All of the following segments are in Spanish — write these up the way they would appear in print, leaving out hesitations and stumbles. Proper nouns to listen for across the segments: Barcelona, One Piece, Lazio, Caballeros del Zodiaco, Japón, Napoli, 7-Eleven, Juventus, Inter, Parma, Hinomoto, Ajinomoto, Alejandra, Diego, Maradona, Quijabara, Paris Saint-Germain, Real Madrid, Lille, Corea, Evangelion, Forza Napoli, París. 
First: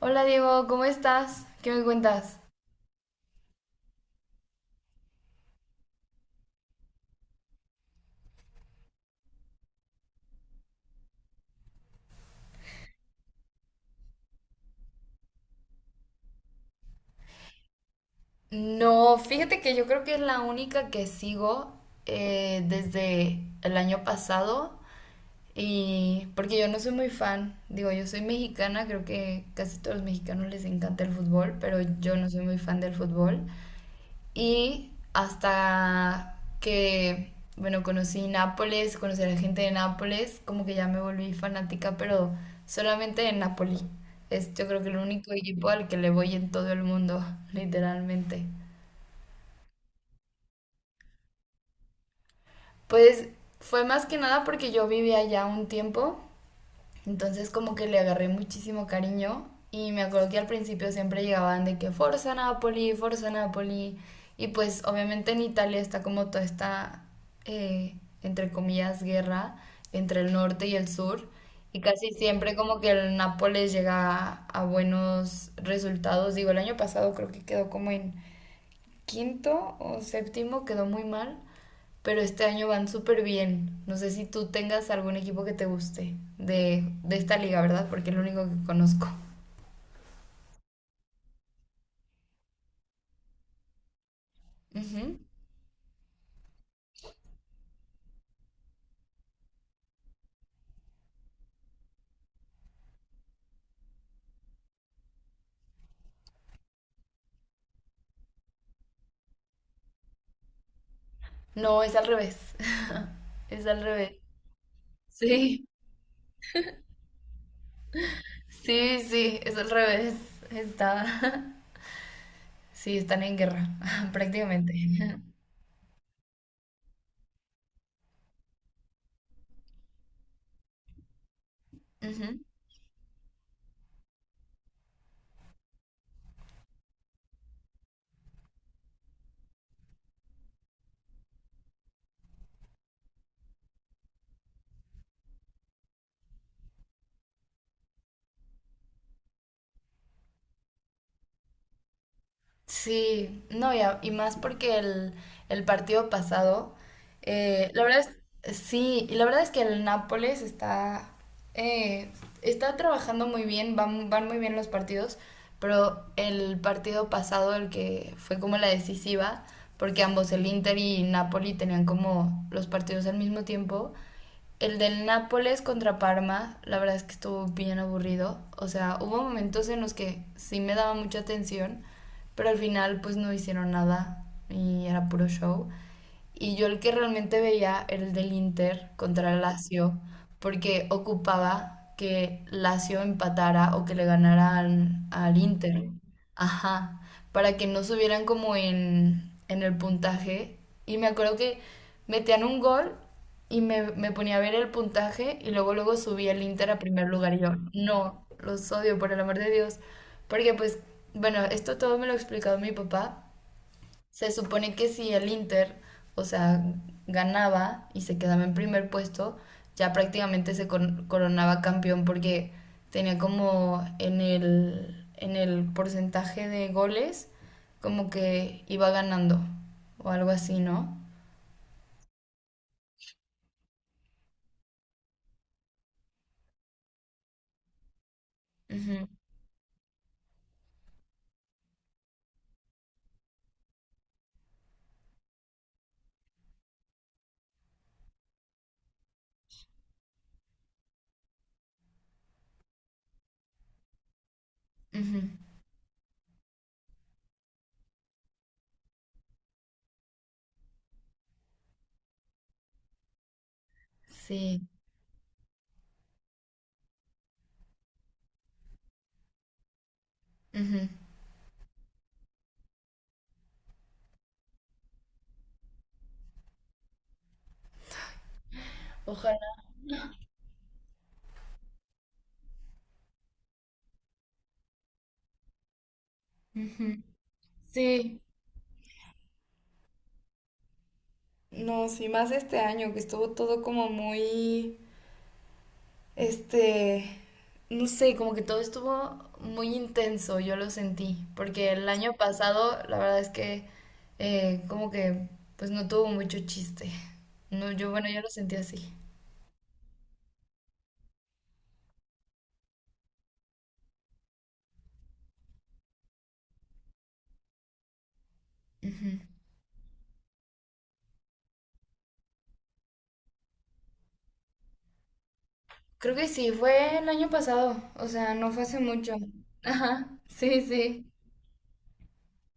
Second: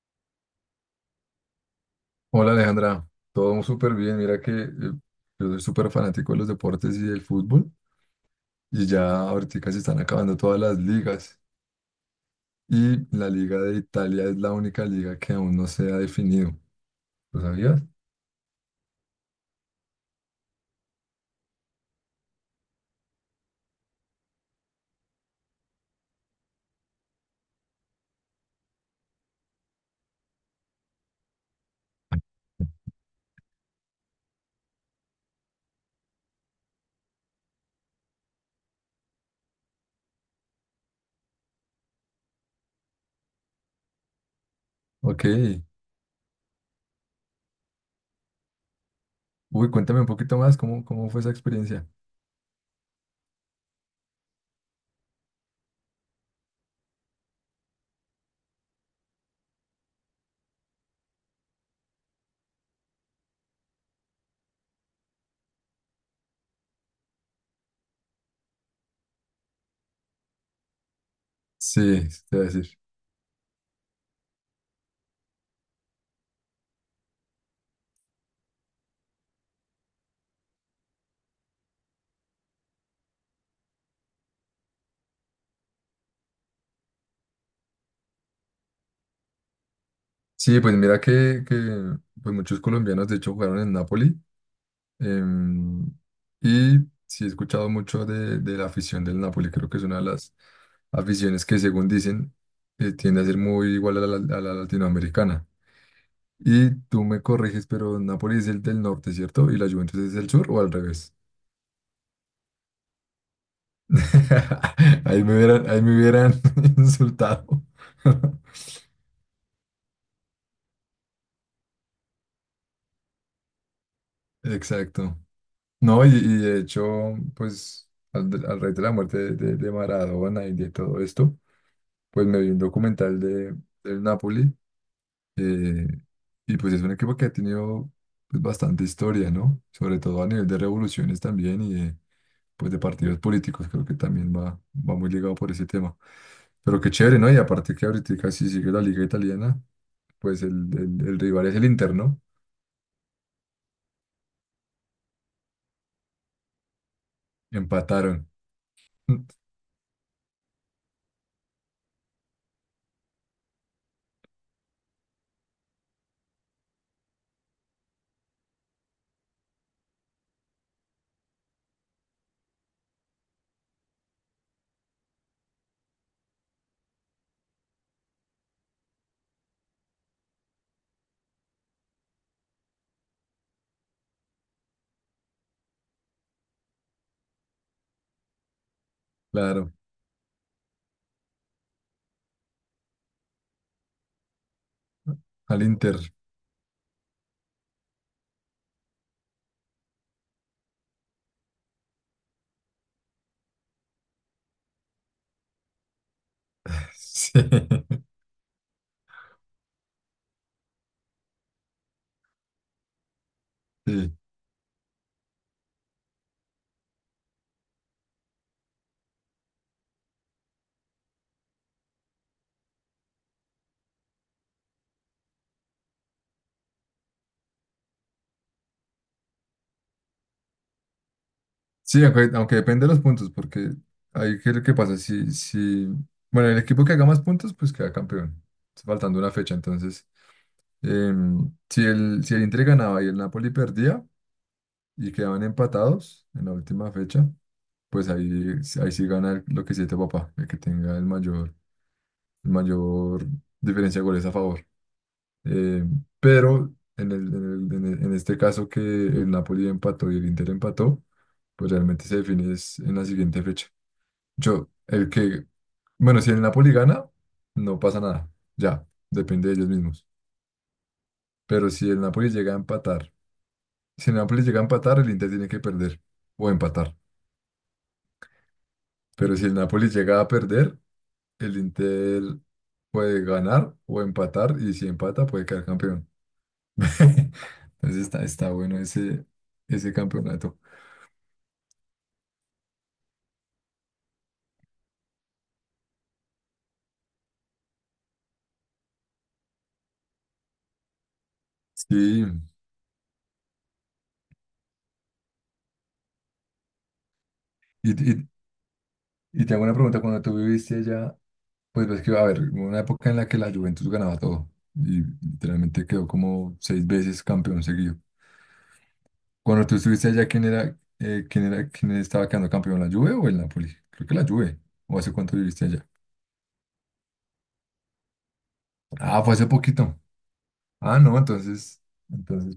Hola Diego, ¿cómo estás? ¿Qué me cuentas? Hola Alejandra, todo súper bien. Mira que yo soy súper fanático de los deportes y del fútbol y ya ahorita se están acabando todas las ligas y la liga de Italia es la única liga que aún no se ha definido. ¿Lo sabías? No, fíjate que yo creo que es la única que sigo desde el año pasado y porque yo no soy muy fan, digo, yo soy mexicana, creo que casi todos los mexicanos les encanta el fútbol, pero yo no soy muy fan del fútbol. Y hasta que, bueno, conocí Nápoles, conocí a la gente de Nápoles, como que ya me volví fanática, pero solamente de Napoli. Es yo creo que el Ok. único equipo al que le voy en todo el mundo, literalmente. Uy, cuéntame un poquito más, ¿cómo fue esa experiencia? Pues fue más que nada porque yo vivía allá un tiempo. Entonces como que le agarré muchísimo cariño y me acuerdo que al principio siempre llegaban de que Forza Napoli, Forza Napoli. Y pues obviamente en Italia está como toda esta, eh, entre comillas, guerra entre el norte y el sur. Y Sí, casi te voy a siempre decir. como que el Nápoles llega a buenos resultados. Digo, el año pasado creo que quedó como en quinto o séptimo, quedó muy mal, pero este año van súper bien. No sé si tú tengas algún equipo que te guste de esta liga, ¿verdad? Porque es lo único que conozco. Sí, pues mira que pues muchos colombianos de hecho jugaron en Napoli. Ujú. Em, y sí he escuchado mucho de la afición del Napoli, creo que es una de las aficiones que según dicen tiende a ser muy igual a la latinoamericana. Y tú me corriges, pero Napoli es el del norte, ¿cierto? ¿Y la Juventus es el sur o al revés? No, es al revés. Es al revés. Sí, ahí me hubieran insultado. sí, sí, es al revés. Está. Sí, están en guerra, prácticamente. Exacto. No, y de hecho, pues al raíz de la muerte de Maradona y de todo esto, pues Ujú. me vi un documental del Napoli. Eh, y pues es un equipo que ha tenido pues, bastante historia, ¿no? Sobre todo a nivel de revoluciones también y pues de partidos políticos, creo que también va muy ligado por ese tema. Pero qué chévere, ¿no? Y aparte que ahorita casi sigue la liga italiana, pues el rival es el Inter, ¿no? Sí, no, y, y más porque el partido pasado, la verdad Empataron. es, sí, y la verdad es que el Nápoles está, eh, está trabajando muy bien, van, van muy bien los partidos, pero el partido pasado, el que fue como la decisiva, porque ambos el Inter y Napoli tenían como los partidos al mismo tiempo, el del Nápoles contra Parma, la verdad es que estuvo bien aburrido. O sea, hubo momentos en los que sí me daba mucha atención, pero al final pues no hicieron nada y era puro show. Y yo el que realmente veía era el del Inter contra el Claro, Lazio, porque ocupaba que Lazio empatara o que le ganara al al Inter. Inter. Ajá, para que no subieran como en el puntaje. Y me acuerdo que metían un gol y me ponía a ver el puntaje y luego luego subía el Inter a primer lugar y yo, no, los odio, por el amor de Dios. Porque pues, bueno, esto todo me lo ha explicado mi papá. Sí. Se supone que si el Inter, o sea, ganaba y se quedaba en primer puesto, ya prácticamente coronaba campeón porque tenía como en el porcentaje de goles, como que iba ganando o algo así, ¿no? Sí, aunque depende de los puntos, porque ahí qué es lo que pasa. Si, bueno, el equipo que haga más puntos, pues queda campeón. Está Ujú, faltando una fecha, entonces. Si el Inter ganaba y el Napoli perdía y quedaban empatados en la última fecha, pues ahí sí gana lo que siete papá, el que tenga el mayor diferencia de goles a favor. ujú. Pero en este caso que el Napoli empató y el Inter empató, pues realmente se define es en la siguiente fecha. Sí. Yo, el que, bueno, si el Napoli gana, no pasa nada. Ya, depende de ellos mismos. Ujú. Pero si el Napoli llega a empatar, si el Napoli llega a empatar, el Inter tiene que perder o empatar. Pero si el Ojalá. Napoli llega a perder, el Inter puede ganar o empatar y si empata puede quedar campeón. Ujú. Entonces Sí. está bueno ese campeonato. No, sí, más este año que estuvo todo como muy. Este, no sé, como que todo estuvo muy intenso, yo lo sentí, porque el año Sí, pasado la verdad es que como que pues no tuvo mucho chiste. No, yo y, bueno, yo lo y, sentí así. y te hago una pregunta, cuando tú viviste allá. Pues ves que va a haber una época en la que la Juventus ganaba todo y literalmente quedó como seis veces campeón seguido. Ujú. Cuando tú estuviste allá, ¿quién era, quién estaba quedando campeón, la Juve o el Napoli? Creo que la Juve. ¿O hace cuánto viviste allá? Creo que sí, fue el año pasado, o sea, no fue hace mucho. Ah, fue hace poquito. Ajá, sí, Ah, sí. no, entonces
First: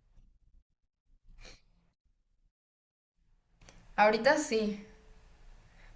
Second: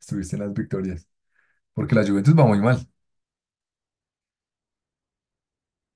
estuviste en las victorias. Porque la Juventus va muy mal. Ahorita sí,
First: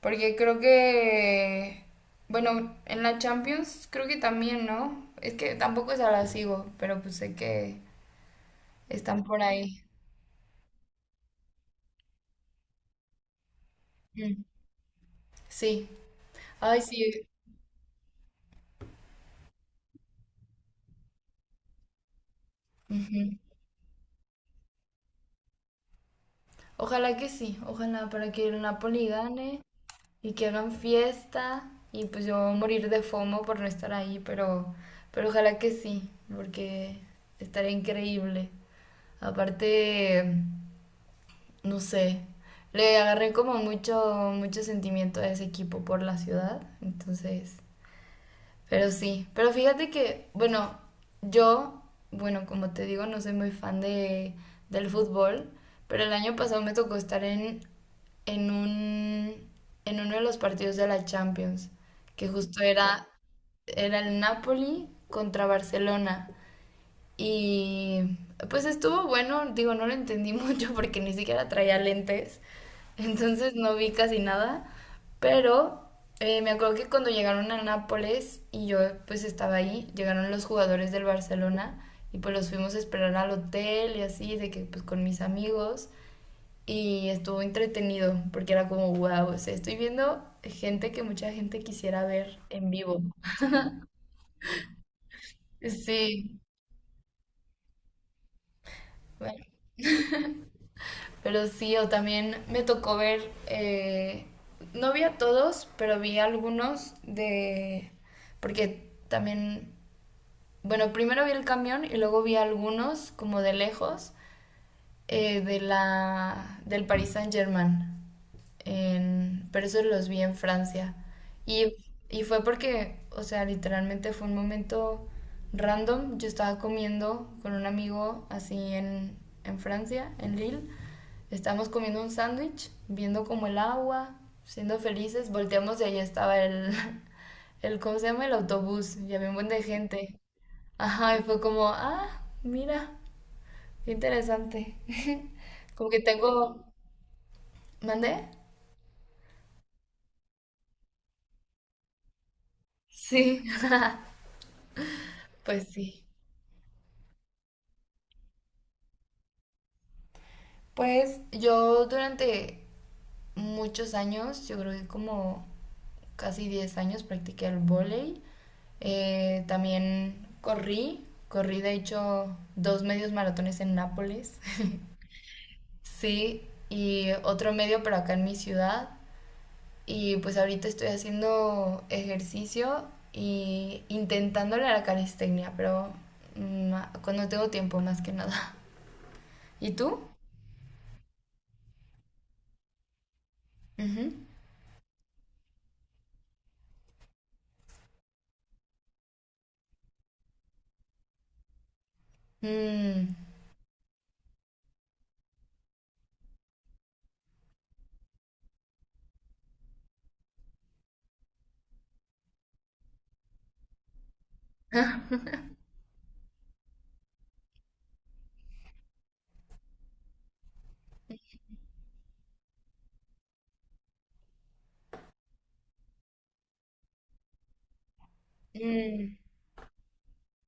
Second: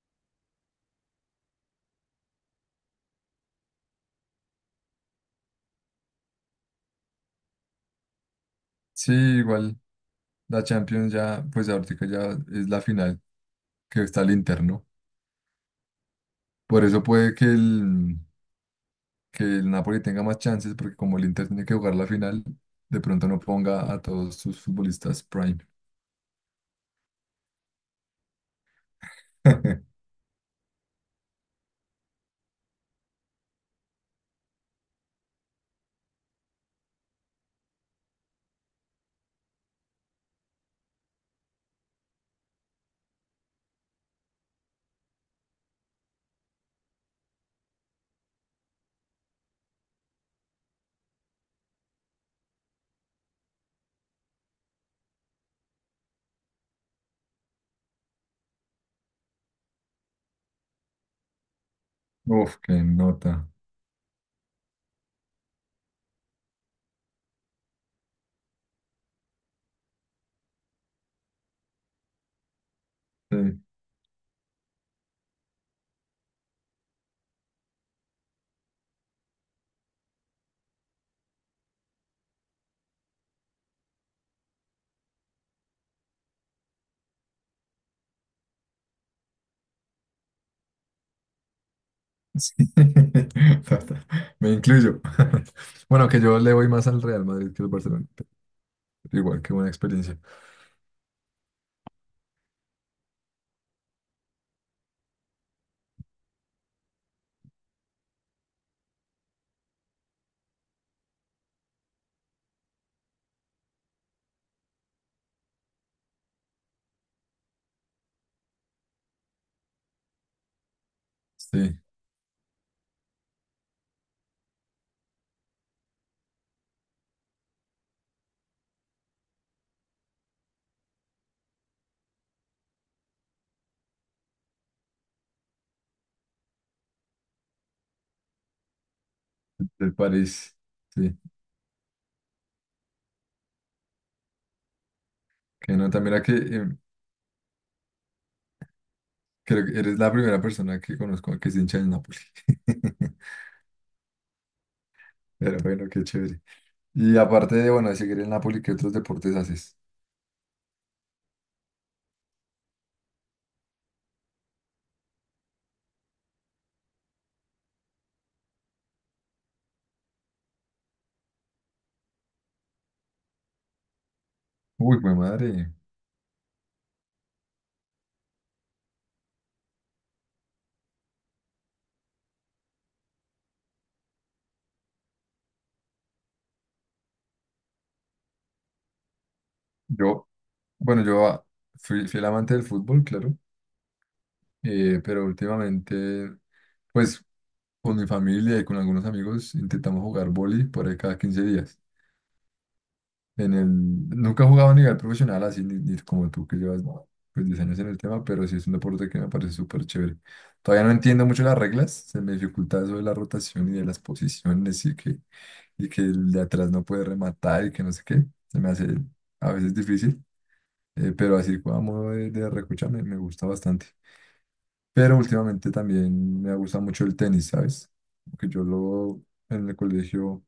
porque creo que, bueno, en la Champions creo que también, ¿no? Es que tampoco se la sigo, pero pues sé que Sí, están por igual ahí. la Champions ya, pues ahorita ya es la final que está el Mm, Inter, ¿no? sí, ay Por eso sí, puede que el Napoli tenga más chances, porque como el Inter tiene que jugar la final, de ujú. pronto no ponga a todos sus futbolistas prime. Ojalá que sí, ojalá para que el Napoli gane y que hagan fiesta y pues yo voy a morir de FOMO por no estar ahí, pero ojalá que sí, porque estaría increíble. Aparte, no sé, le agarré como mucho sentimiento a ese equipo por la ciudad, entonces. Pero sí, pero fíjate que, bueno, yo, bueno, como te digo, no soy muy fan de, del fútbol, pero el año pasado me tocó estar en, en un, en uno de los partidos de la Champions, que Uf, justo qué era, nota. era el Napoli contra Barcelona. Y pues estuvo bueno, digo, no lo entendí mucho porque ni siquiera traía lentes, entonces Sí. no vi casi nada, pero me acuerdo que cuando llegaron a Nápoles y yo pues estaba ahí, llegaron los jugadores del Barcelona y pues los fuimos a esperar al hotel y así, de que pues con mis amigos y estuvo entretenido porque era como, wow, o sea, estoy viendo gente que mucha gente quisiera ver en Sí. vivo. Ta- ta. Me incluyo. Bueno, que yo Sí, le voy más al Real Madrid que al Barcelona. Pero igual, bueno. qué buena experiencia. Pero sí, o también me tocó ver, no vi a todos, pero vi algunos de, porque también, bueno, primero vi el camión y luego vi algunos como de lejos, de la, del Paris Saint-Germain, pero eso los vi en Francia. Y, Sí, y fue porque, o sea, literalmente fue un momento random. Yo estaba comiendo con un amigo así en Francia, en Lille. Estábamos comiendo un sándwich, viendo como el agua, siendo felices. Volteamos y ahí estaba el, el, ¿cómo se llama? El autobús. Y había un buen de del gente. París. Sí, Ajá, y fue como, ah, mira. Qué interesante. qué Como que nota. Mira que tengo... ¿Mandé? creo que eres la primera persona que conozco que es hincha del Napoli. Sí, Pero pues bueno, sí. qué chévere. Y aparte de, bueno, de seguir el Napoli, ¿qué otros deportes haces? Pues yo durante muchos años, yo creo que como casi 10 años practiqué el vóley. También corrí, corrí de hecho 2 medios maratones en Nápoles. Uy, mi madre. Sí, y otro medio pero acá en mi ciudad. Y pues ahorita estoy haciendo ejercicio y intentándole a la calistenia, pero mm, cuando tengo tiempo más que nada. ¿Y tú? Yo, bueno, yo fui el amante del fútbol, claro, Ujú. Pero últimamente, pues con mi familia y con algunos amigos intentamos jugar vóley por ahí cada 15 días. Mm. En el, Nunca he jugado a nivel profesional así, ni como tú que llevas no, pues, 10 años en el tema, pero sí es un deporte que me parece súper chévere. Todavía no entiendo mucho las reglas, se me dificulta eso de la rotación y de las posiciones y que, y que el de atrás no puede rematar y que no sé qué, se me hace a veces difícil. Pero así como de recocha me gusta bastante. Pero últimamente también me ha gustado mucho el tenis, ¿sabes? Porque yo Mm, lo en el colegio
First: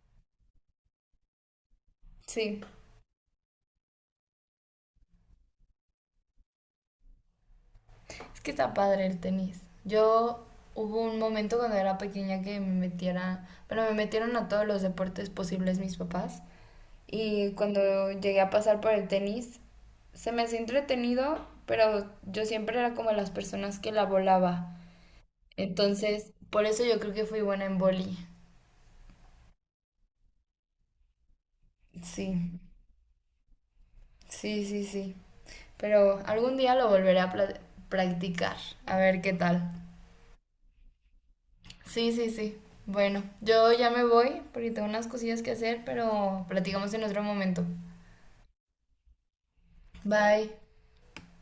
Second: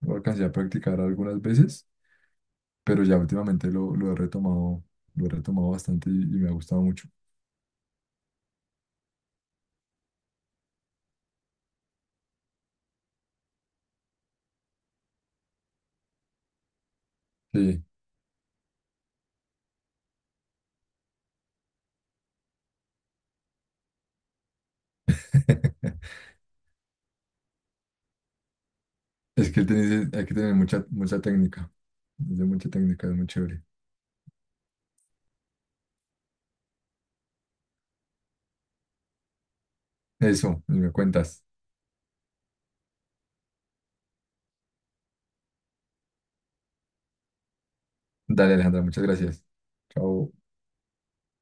lo alcancé a practicar algunas veces, sí, pero ya últimamente lo he retomado, lo he retomado bastante y me ha gustado mucho. es que está padre el tenis. Yo hubo un momento cuando era pequeña que me metiera, bueno, me metieron a todos los deportes posibles mis papás. Y Sí. cuando llegué a pasar por el tenis, se me hacía entretenido, pero yo siempre era como las personas que la volaba. Entonces, por eso yo creo que fui buena en boli. Es que el tenis hay que tener mucha, mucha técnica. Es de Sí, mucha técnica, es muy chévere. sí, sí, sí. Pero algún día lo volveré a practicar, a ver qué tal. Eso, me cuentas. Sí, sí, sí. Bueno, yo ya me voy porque tengo unas cosillas que hacer, pero platicamos en otro momento. Dale, Alejandra, muchas gracias. Chao. Bye.